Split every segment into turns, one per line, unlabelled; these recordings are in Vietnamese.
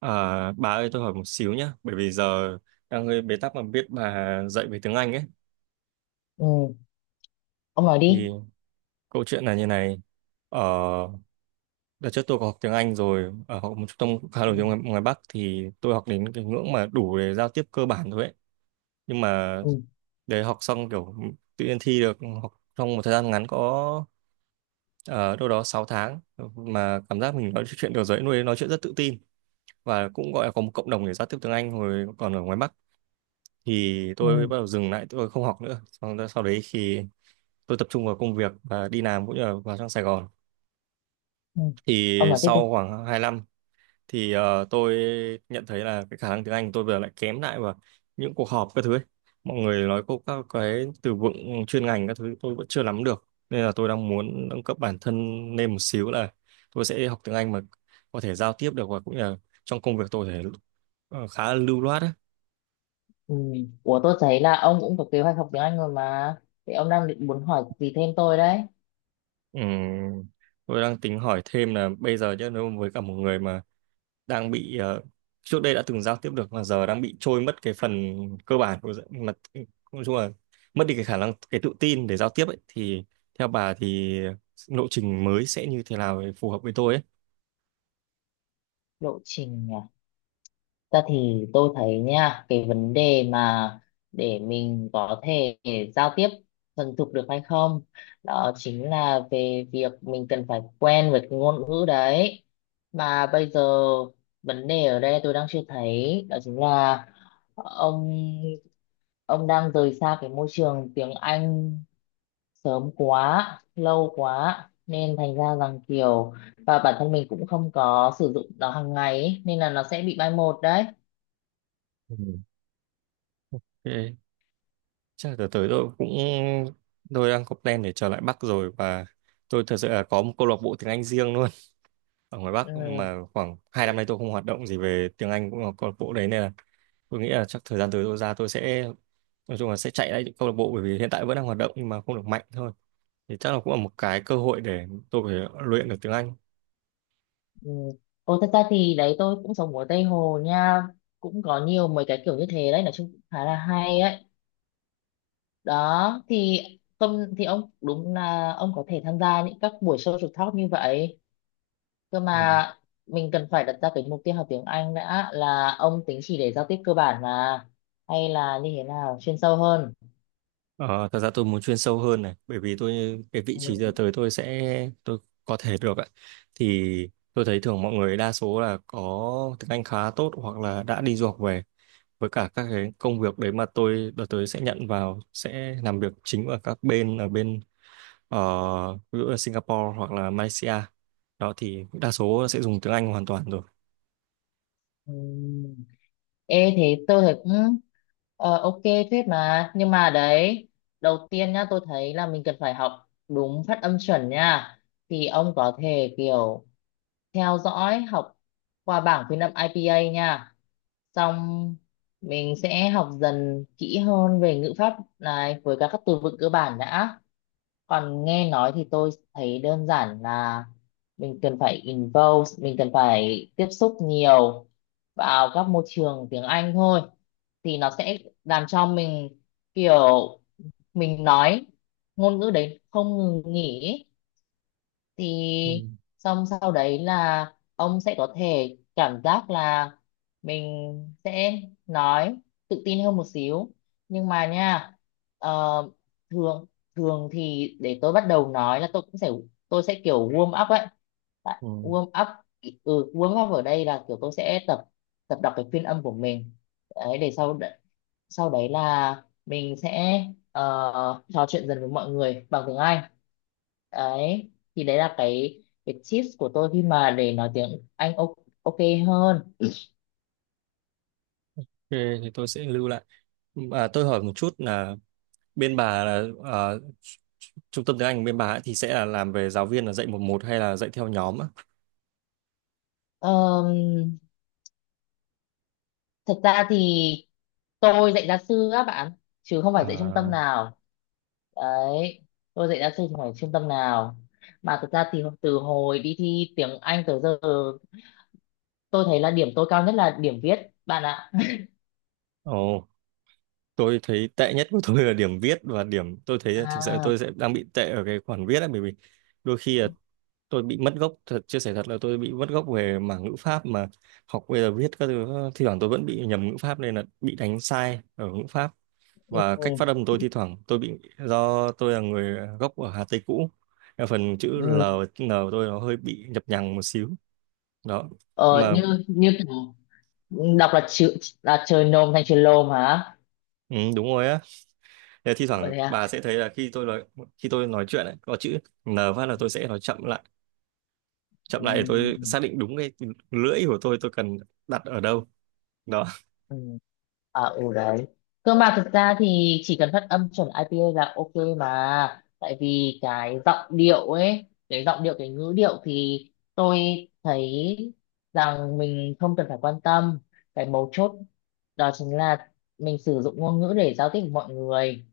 À, bà ơi tôi hỏi một xíu nhé, bởi vì giờ đang hơi bế tắc mà biết bà dạy về tiếng Anh ấy.
Ừ, ông nói
Thì
đi.
câu chuyện là như này. ở Đợt trước tôi có học tiếng Anh rồi, ở học một trung tâm cũng khá
Ừ.
nổi tiếng ngoài Bắc, thì tôi học đến cái ngưỡng mà đủ để giao tiếp cơ bản thôi ấy. Nhưng mà
Ừ.
để học xong kiểu tự nhiên thi được học trong một thời gian ngắn có ờ, đâu đó 6 tháng, mà cảm giác mình nói chuyện được rồi, nuôi nói chuyện rất tự tin, và cũng gọi là có một cộng đồng để giao tiếp tiếng Anh hồi còn ở ngoài Bắc. Thì tôi
Ừ.
bắt đầu dừng lại, tôi không học nữa, xong đó, sau đấy thì tôi tập trung vào công việc và đi làm, cũng như là vào trong Sài Gòn.
Ừ,
Thì
ông nói tiếp đi.
sau khoảng 2 năm thì tôi nhận thấy là cái khả năng tiếng Anh tôi bây giờ lại kém lại, và những cuộc họp các thứ ấy. Mọi người nói cô các cái từ vựng chuyên ngành các thứ tôi vẫn chưa nắm được, nên là tôi đang muốn nâng cấp bản thân lên một xíu, là tôi sẽ học tiếng Anh mà có thể giao tiếp được, và cũng như là trong công việc tôi có thể khá là lưu loát ấy.
Ừ. Ủa, tôi thấy là ông cũng có kế hoạch học tiếng Anh rồi mà, thì ông đang định muốn hỏi gì thêm tôi đấy?
Ừ. Tôi đang tính hỏi thêm là bây giờ chứ, nếu với cả một người mà đang bị trước đây đã từng giao tiếp được mà giờ đang bị trôi mất cái phần cơ bản của mà nói chung là mất đi cái khả năng, cái tự tin để giao tiếp ấy, thì theo bà thì lộ trình mới sẽ như thế nào để phù hợp với tôi ấy.
Lộ trình à? Ta thì tôi thấy nha, cái vấn đề mà để mình có thể giao tiếp thuần thục được hay không, đó chính là về việc mình cần phải quen với cái ngôn ngữ đấy. Mà bây giờ vấn đề ở đây tôi đang chưa thấy đó chính là ông ông đang rời xa cái môi trường tiếng Anh sớm quá, lâu quá, nên thành ra rằng kiểu và bản thân mình cũng không có sử dụng nó hàng ngày ấy, nên là nó sẽ bị mai một đấy.
Ừ. Ok. Chắc là tới tới tôi cũng tôi đang có plan để trở lại Bắc rồi, và tôi thật sự là có một câu lạc bộ tiếng Anh riêng luôn ở ngoài
Ừ.
Bắc, mà khoảng hai năm nay tôi không hoạt động gì về tiếng Anh cũng là câu lạc bộ đấy, nên là tôi nghĩ là chắc thời gian tới tôi ra tôi sẽ nói chung là sẽ chạy lại những câu lạc bộ, bởi vì hiện tại vẫn đang hoạt động nhưng mà không được mạnh thôi. Thì chắc là cũng là một cái cơ hội để tôi có thể luyện được tiếng Anh.
Ừ. Ô, thật ra thì đấy tôi cũng sống ở Tây Hồ nha, cũng có nhiều mấy cái kiểu như thế đấy, nói chung cũng khá là hay ấy. Đó thì không thì ông đúng là ông có thể tham gia những các buổi social talk như vậy. Cơ
Ừ.
mà mình cần phải đặt ra cái mục tiêu học tiếng Anh đã, là ông tính chỉ để giao tiếp cơ bản mà, hay là như thế nào, chuyên sâu hơn?
Ờ, thật ra tôi muốn chuyên sâu hơn này, bởi vì tôi cái vị
Ừ.
trí giờ tới tôi sẽ tôi có thể được ạ. Thì tôi thấy thường mọi người đa số là có tiếng Anh khá tốt hoặc là đã đi du học về, với cả các cái công việc đấy mà tôi đợt tới sẽ nhận vào sẽ làm việc chính ở các bên, ở bên ví dụ là Singapore hoặc là Malaysia. Đó thì đa số sẽ dùng tiếng Anh hoàn toàn rồi.
Ừ. Ê, thế tôi thấy cũng ờ, ok, phết mà. Nhưng mà đấy, đầu tiên nhá, tôi thấy là mình cần phải học đúng phát âm chuẩn nha, thì ông có thể kiểu theo dõi học qua bảng phiên âm IPA nha. Xong mình sẽ học dần kỹ hơn về ngữ pháp này với các từ vựng cơ bản đã. Còn nghe nói thì tôi thấy đơn giản là mình cần phải involve, mình cần phải tiếp xúc nhiều vào các môi trường tiếng Anh thôi, thì nó sẽ làm cho mình kiểu mình nói ngôn ngữ đấy không ngừng nghỉ ý.
Ừ.
Thì xong sau đấy là ông sẽ có thể cảm giác là mình sẽ nói tự tin hơn một xíu. Nhưng mà nha, ờ, thường thường thì để tôi bắt đầu nói là tôi cũng sẽ, tôi sẽ kiểu warm up ấy. Tại-
Ừ. Ok,
warm up. Ừ, warm up ở đây là kiểu tôi sẽ tập, tập đọc cái phiên âm của mình đấy, sau đấy là mình sẽ trò chuyện dần với mọi người bằng tiếng Anh. Đấy thì đấy là cái tips của tôi khi mà để nói tiếng Anh ok, ok hơn.
thì tôi sẽ lưu lại. À, tôi hỏi một chút là bên bà là trung tâm tiếng Anh bên bà ấy thì sẽ là làm về giáo viên là dạy một một hay là dạy theo nhóm á?
Ờm, Thật ra thì tôi dạy gia sư á bạn, chứ không phải dạy trung tâm
À,
nào. Đấy, tôi dạy gia sư chứ không phải trung tâm nào. Mà thật ra thì từ hồi đi thi tiếng Anh tới giờ, tôi thấy là điểm tôi cao nhất là điểm viết, bạn ạ.
ồ, tôi thấy tệ nhất của tôi là điểm viết, và điểm tôi thấy thực sự là
À.
tôi sẽ đang bị tệ ở cái khoản viết ấy, bởi vì đôi khi là tôi bị mất gốc thật, chia sẻ thật là tôi bị mất gốc về mảng ngữ pháp, mà học bây giờ viết các thứ thi thoảng tôi vẫn bị nhầm ngữ pháp nên là bị đánh sai ở ngữ pháp. Và cách
Ừ.
phát âm tôi thi thoảng tôi bị do tôi là người gốc ở Hà Tây cũ, nên phần chữ L
Ừ.
và N của tôi nó hơi bị nhập nhằng một xíu. Đó. Nhưng
Ờ,
mà
như như kiểu đọc là chữ là trời nôm thành trời lôm hả?
ừ, đúng rồi á. Thế thi
Ờ,
thoảng
thế à.
bà sẽ thấy là khi tôi nói, khi tôi nói chuyện ấy, có chữ N phát là tôi sẽ nói chậm lại, chậm lại để tôi xác định đúng cái lưỡi của tôi cần đặt ở đâu. Đó.
Ừ. À, ừ đấy. Cơ mà thực ra thì chỉ cần phát âm chuẩn IPA là ok mà. Tại vì cái giọng điệu ấy, cái giọng điệu, cái ngữ điệu thì tôi thấy rằng mình không cần phải quan tâm. Cái mấu chốt đó chính là mình sử dụng ngôn ngữ để giao tiếp với mọi người.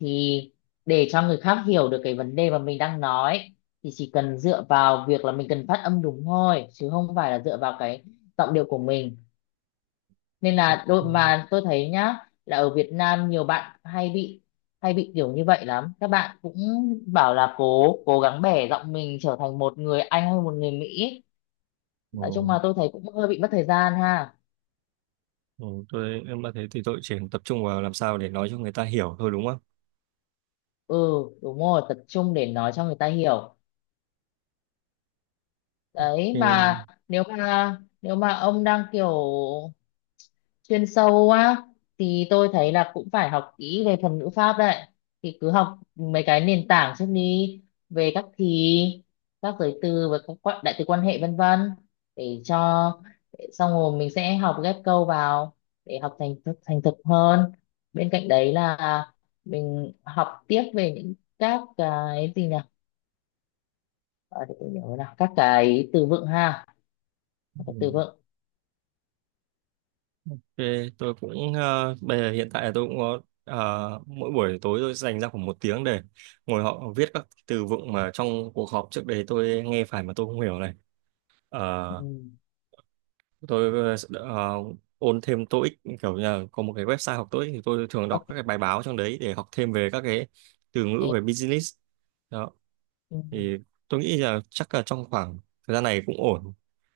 Thì để cho người khác hiểu được cái vấn đề mà mình đang nói thì chỉ cần dựa vào việc là mình cần phát âm đúng thôi, chứ không phải là dựa vào cái giọng điệu của mình. Nên là đôi mà tôi thấy nhá, là ở Việt Nam nhiều bạn hay bị, hay bị kiểu như vậy lắm, các bạn cũng bảo là cố cố gắng bẻ giọng mình trở thành một người Anh hay một người Mỹ. Nói chung
Ừ.
mà tôi thấy cũng hơi bị mất thời gian ha.
Ừ, tôi em mà thế thì tôi chỉ tập trung vào làm sao để nói cho người ta hiểu thôi đúng không?
Ừ, đúng rồi, tập trung để nói cho người ta hiểu. Đấy mà
Thì,
nếu mà, nếu mà ông đang kiểu chuyên sâu quá thì tôi thấy là cũng phải học kỹ về thuật ngữ pháp đấy, thì cứ học mấy cái nền tảng trước đi, về các thì, các giới từ và các quan- đại từ quan hệ vân vân, để cho để xong rồi mình sẽ học ghép câu vào để học thành thực, thành thục hơn. Bên cạnh đấy là mình học tiếp về những các cái gì nhỉ, à, để tôi nhớ nào, các cái từ vựng ha. các cái từ
ừ,
vựng
thì tôi cũng bây giờ hiện tại tôi cũng có mỗi buổi tối tôi dành ra khoảng một tiếng để ngồi họ viết các từ vựng mà trong cuộc họp trước đấy tôi nghe phải mà tôi không hiểu này. Ờ,
Ừ.
tôi ôn thêm TOEIC kiểu như là có một cái website học TOEIC, thì tôi thường đọc
Ok.
các cái bài báo trong đấy để học thêm về các cái từ ngữ về business. Đó.
Ừ.
Thì tôi nghĩ là chắc là trong khoảng thời gian này cũng ổn.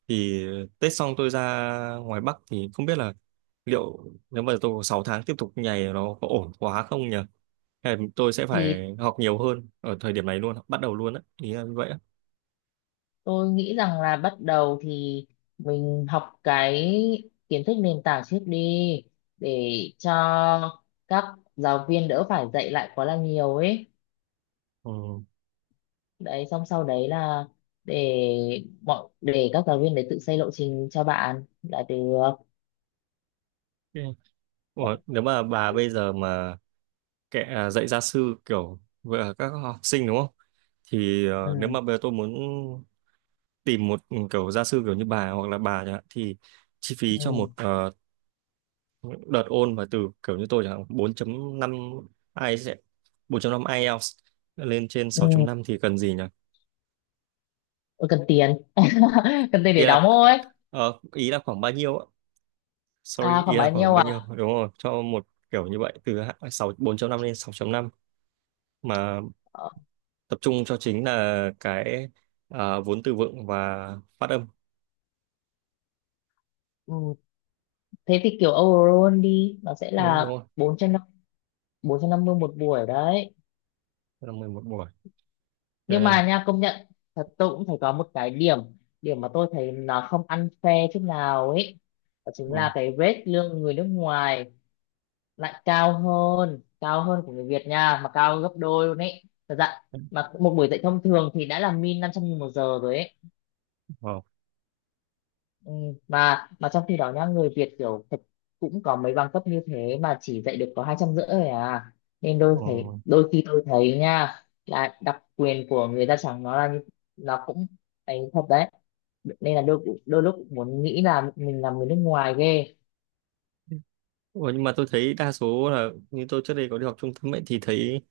Thì Tết xong tôi ra ngoài Bắc thì không biết là liệu nếu mà tôi có 6 tháng tiếp tục nhảy nó có ổn quá không nhỉ, hay là tôi sẽ
Thì
phải học nhiều hơn ở thời điểm này luôn, bắt đầu luôn á, ý là như vậy á.
tôi nghĩ rằng là bắt đầu thì mình học cái kiến thức nền tảng trước đi, để cho các giáo viên đỡ phải dạy lại quá là nhiều ấy.
Ừ.
Đấy, xong sau đấy là để để các giáo viên đấy tự xây lộ trình cho bạn là được.
Ok. Ủa, nếu mà bà bây giờ mà kệ à, dạy gia sư kiểu về các học sinh đúng không, thì
Ừ,
nếu mà bây giờ tôi muốn tìm một ừ, kiểu gia sư kiểu như bà hoặc là bà chẳng hạn, thì chi phí cho
ừ,
một những đợt ôn mà từ kiểu như tôi chẳng hạn bốn chấm năm ai sẽ 4.5 IELTS lên trên
ừ.
sáu chấm năm thì cần gì nhỉ?
Ôi, cần tiền. Cần tiền
Ý
để đóng
là
thôi.
ý là khoảng bao nhiêu ạ?
À,
Sorry, ý
khoảng
là
bao
khoảng
nhiêu
bao nhiêu?
à?
Đúng rồi, cho một kiểu như vậy từ sáu bốn chấm năm lên sáu chấm năm, mà
Ờ.
tập trung cho chính là cái à, vốn từ vựng và phát âm.
Ừ. Thế thì kiểu overall đi, nó sẽ
Ừ, đúng
là
rồi,
bốn bốn trăm, 450 một buổi đấy.
là 11 buổi.
Nhưng
Ok.
mà nha, công nhận thật, tôi cũng thấy có một cái điểm điểm mà tôi thấy là không ăn phe chút nào ấy, đó chính
Ừ.
là cái rate lương người nước ngoài lại cao hơn của người Việt nha, mà cao gấp đôi luôn ấy, thật dạ. Mà một buổi dạy thông thường thì đã là min 500.000 một giờ rồi ấy.
Wow.
Ừ, mà trong khi đó nhá, người Việt kiểu thật cũng có mấy bằng cấp như thế mà chỉ dạy được có 250 thôi à. Nên
Ờ.
đôi thấy đôi khi tôi thấy nha, là đặc quyền của người da trắng nó là như-, nó cũng ấy thật đấy. Nên là đôi đôi lúc cũng muốn nghĩ là mình là người nước ngoài ghê.
Ủa, nhưng mà tôi thấy đa số là như tôi trước đây có đi học trung tâm ấy thì thấy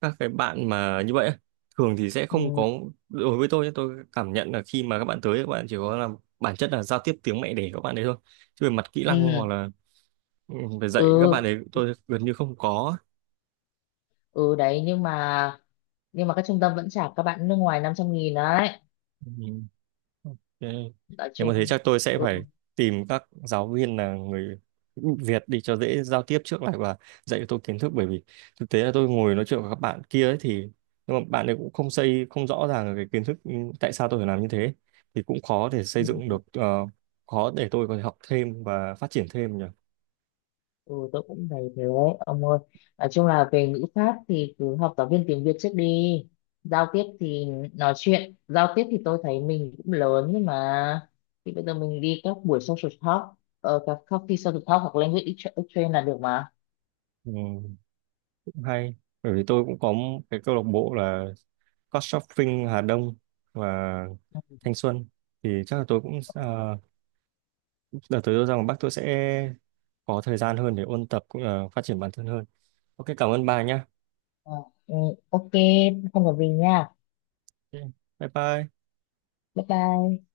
các cái bạn mà như vậy á, thường thì sẽ không
Ừ.
có, đối với tôi nhé, tôi cảm nhận là khi mà các bạn tới các bạn chỉ có làm bản chất là giao tiếp tiếng mẹ đẻ của các bạn đấy thôi, chứ về mặt kỹ năng hoặc
Ừ.
là ừ, về dạy các
Ừ.
bạn ấy tôi gần như không có.
Ừ đấy, nhưng mà, nhưng mà các trung tâm vẫn trả các bạn nước ngoài 500.000 đấy.
Ừ. Ok.
Nói
Nếu mà thế
chung.
chắc tôi sẽ
Ừ.
phải tìm các giáo viên là người Việt đi cho dễ giao tiếp trước lại, và dạy cho tôi kiến thức, bởi vì thực tế là tôi ngồi nói chuyện với các bạn kia ấy thì nhưng mà bạn ấy cũng không xây, không rõ ràng là cái kiến thức, ừ, tại sao tôi phải làm như thế, thì cũng khó để xây dựng
Ừ.
được khó để tôi có thể học thêm và phát triển thêm nhỉ.
Ừ, tôi cũng thấy thế đấy ông ơi, nói chung là về ngữ pháp thì cứ học giáo viên tiếng Việt trước đi. Giao tiếp thì nói chuyện giao tiếp thì tôi thấy mình cũng lớn, nhưng mà thì bây giờ mình đi các buổi social talk, ờ, các coffee social talk hoặc language exchange là được mà.
Ừ, cũng hay, bởi vì tôi cũng có một cái câu lạc bộ là Couchsurfing Hà Đông và Thanh Xuân. Thì chắc là tôi cũng đợt tới tôi rằng bác tôi sẽ có thời gian hơn để ôn tập cũng là phát triển bản thân hơn. Ok, cảm ơn bà nhá.
Ờ, ừ, ok, không có gì nha.
Ok, bye bye.
Bye bye.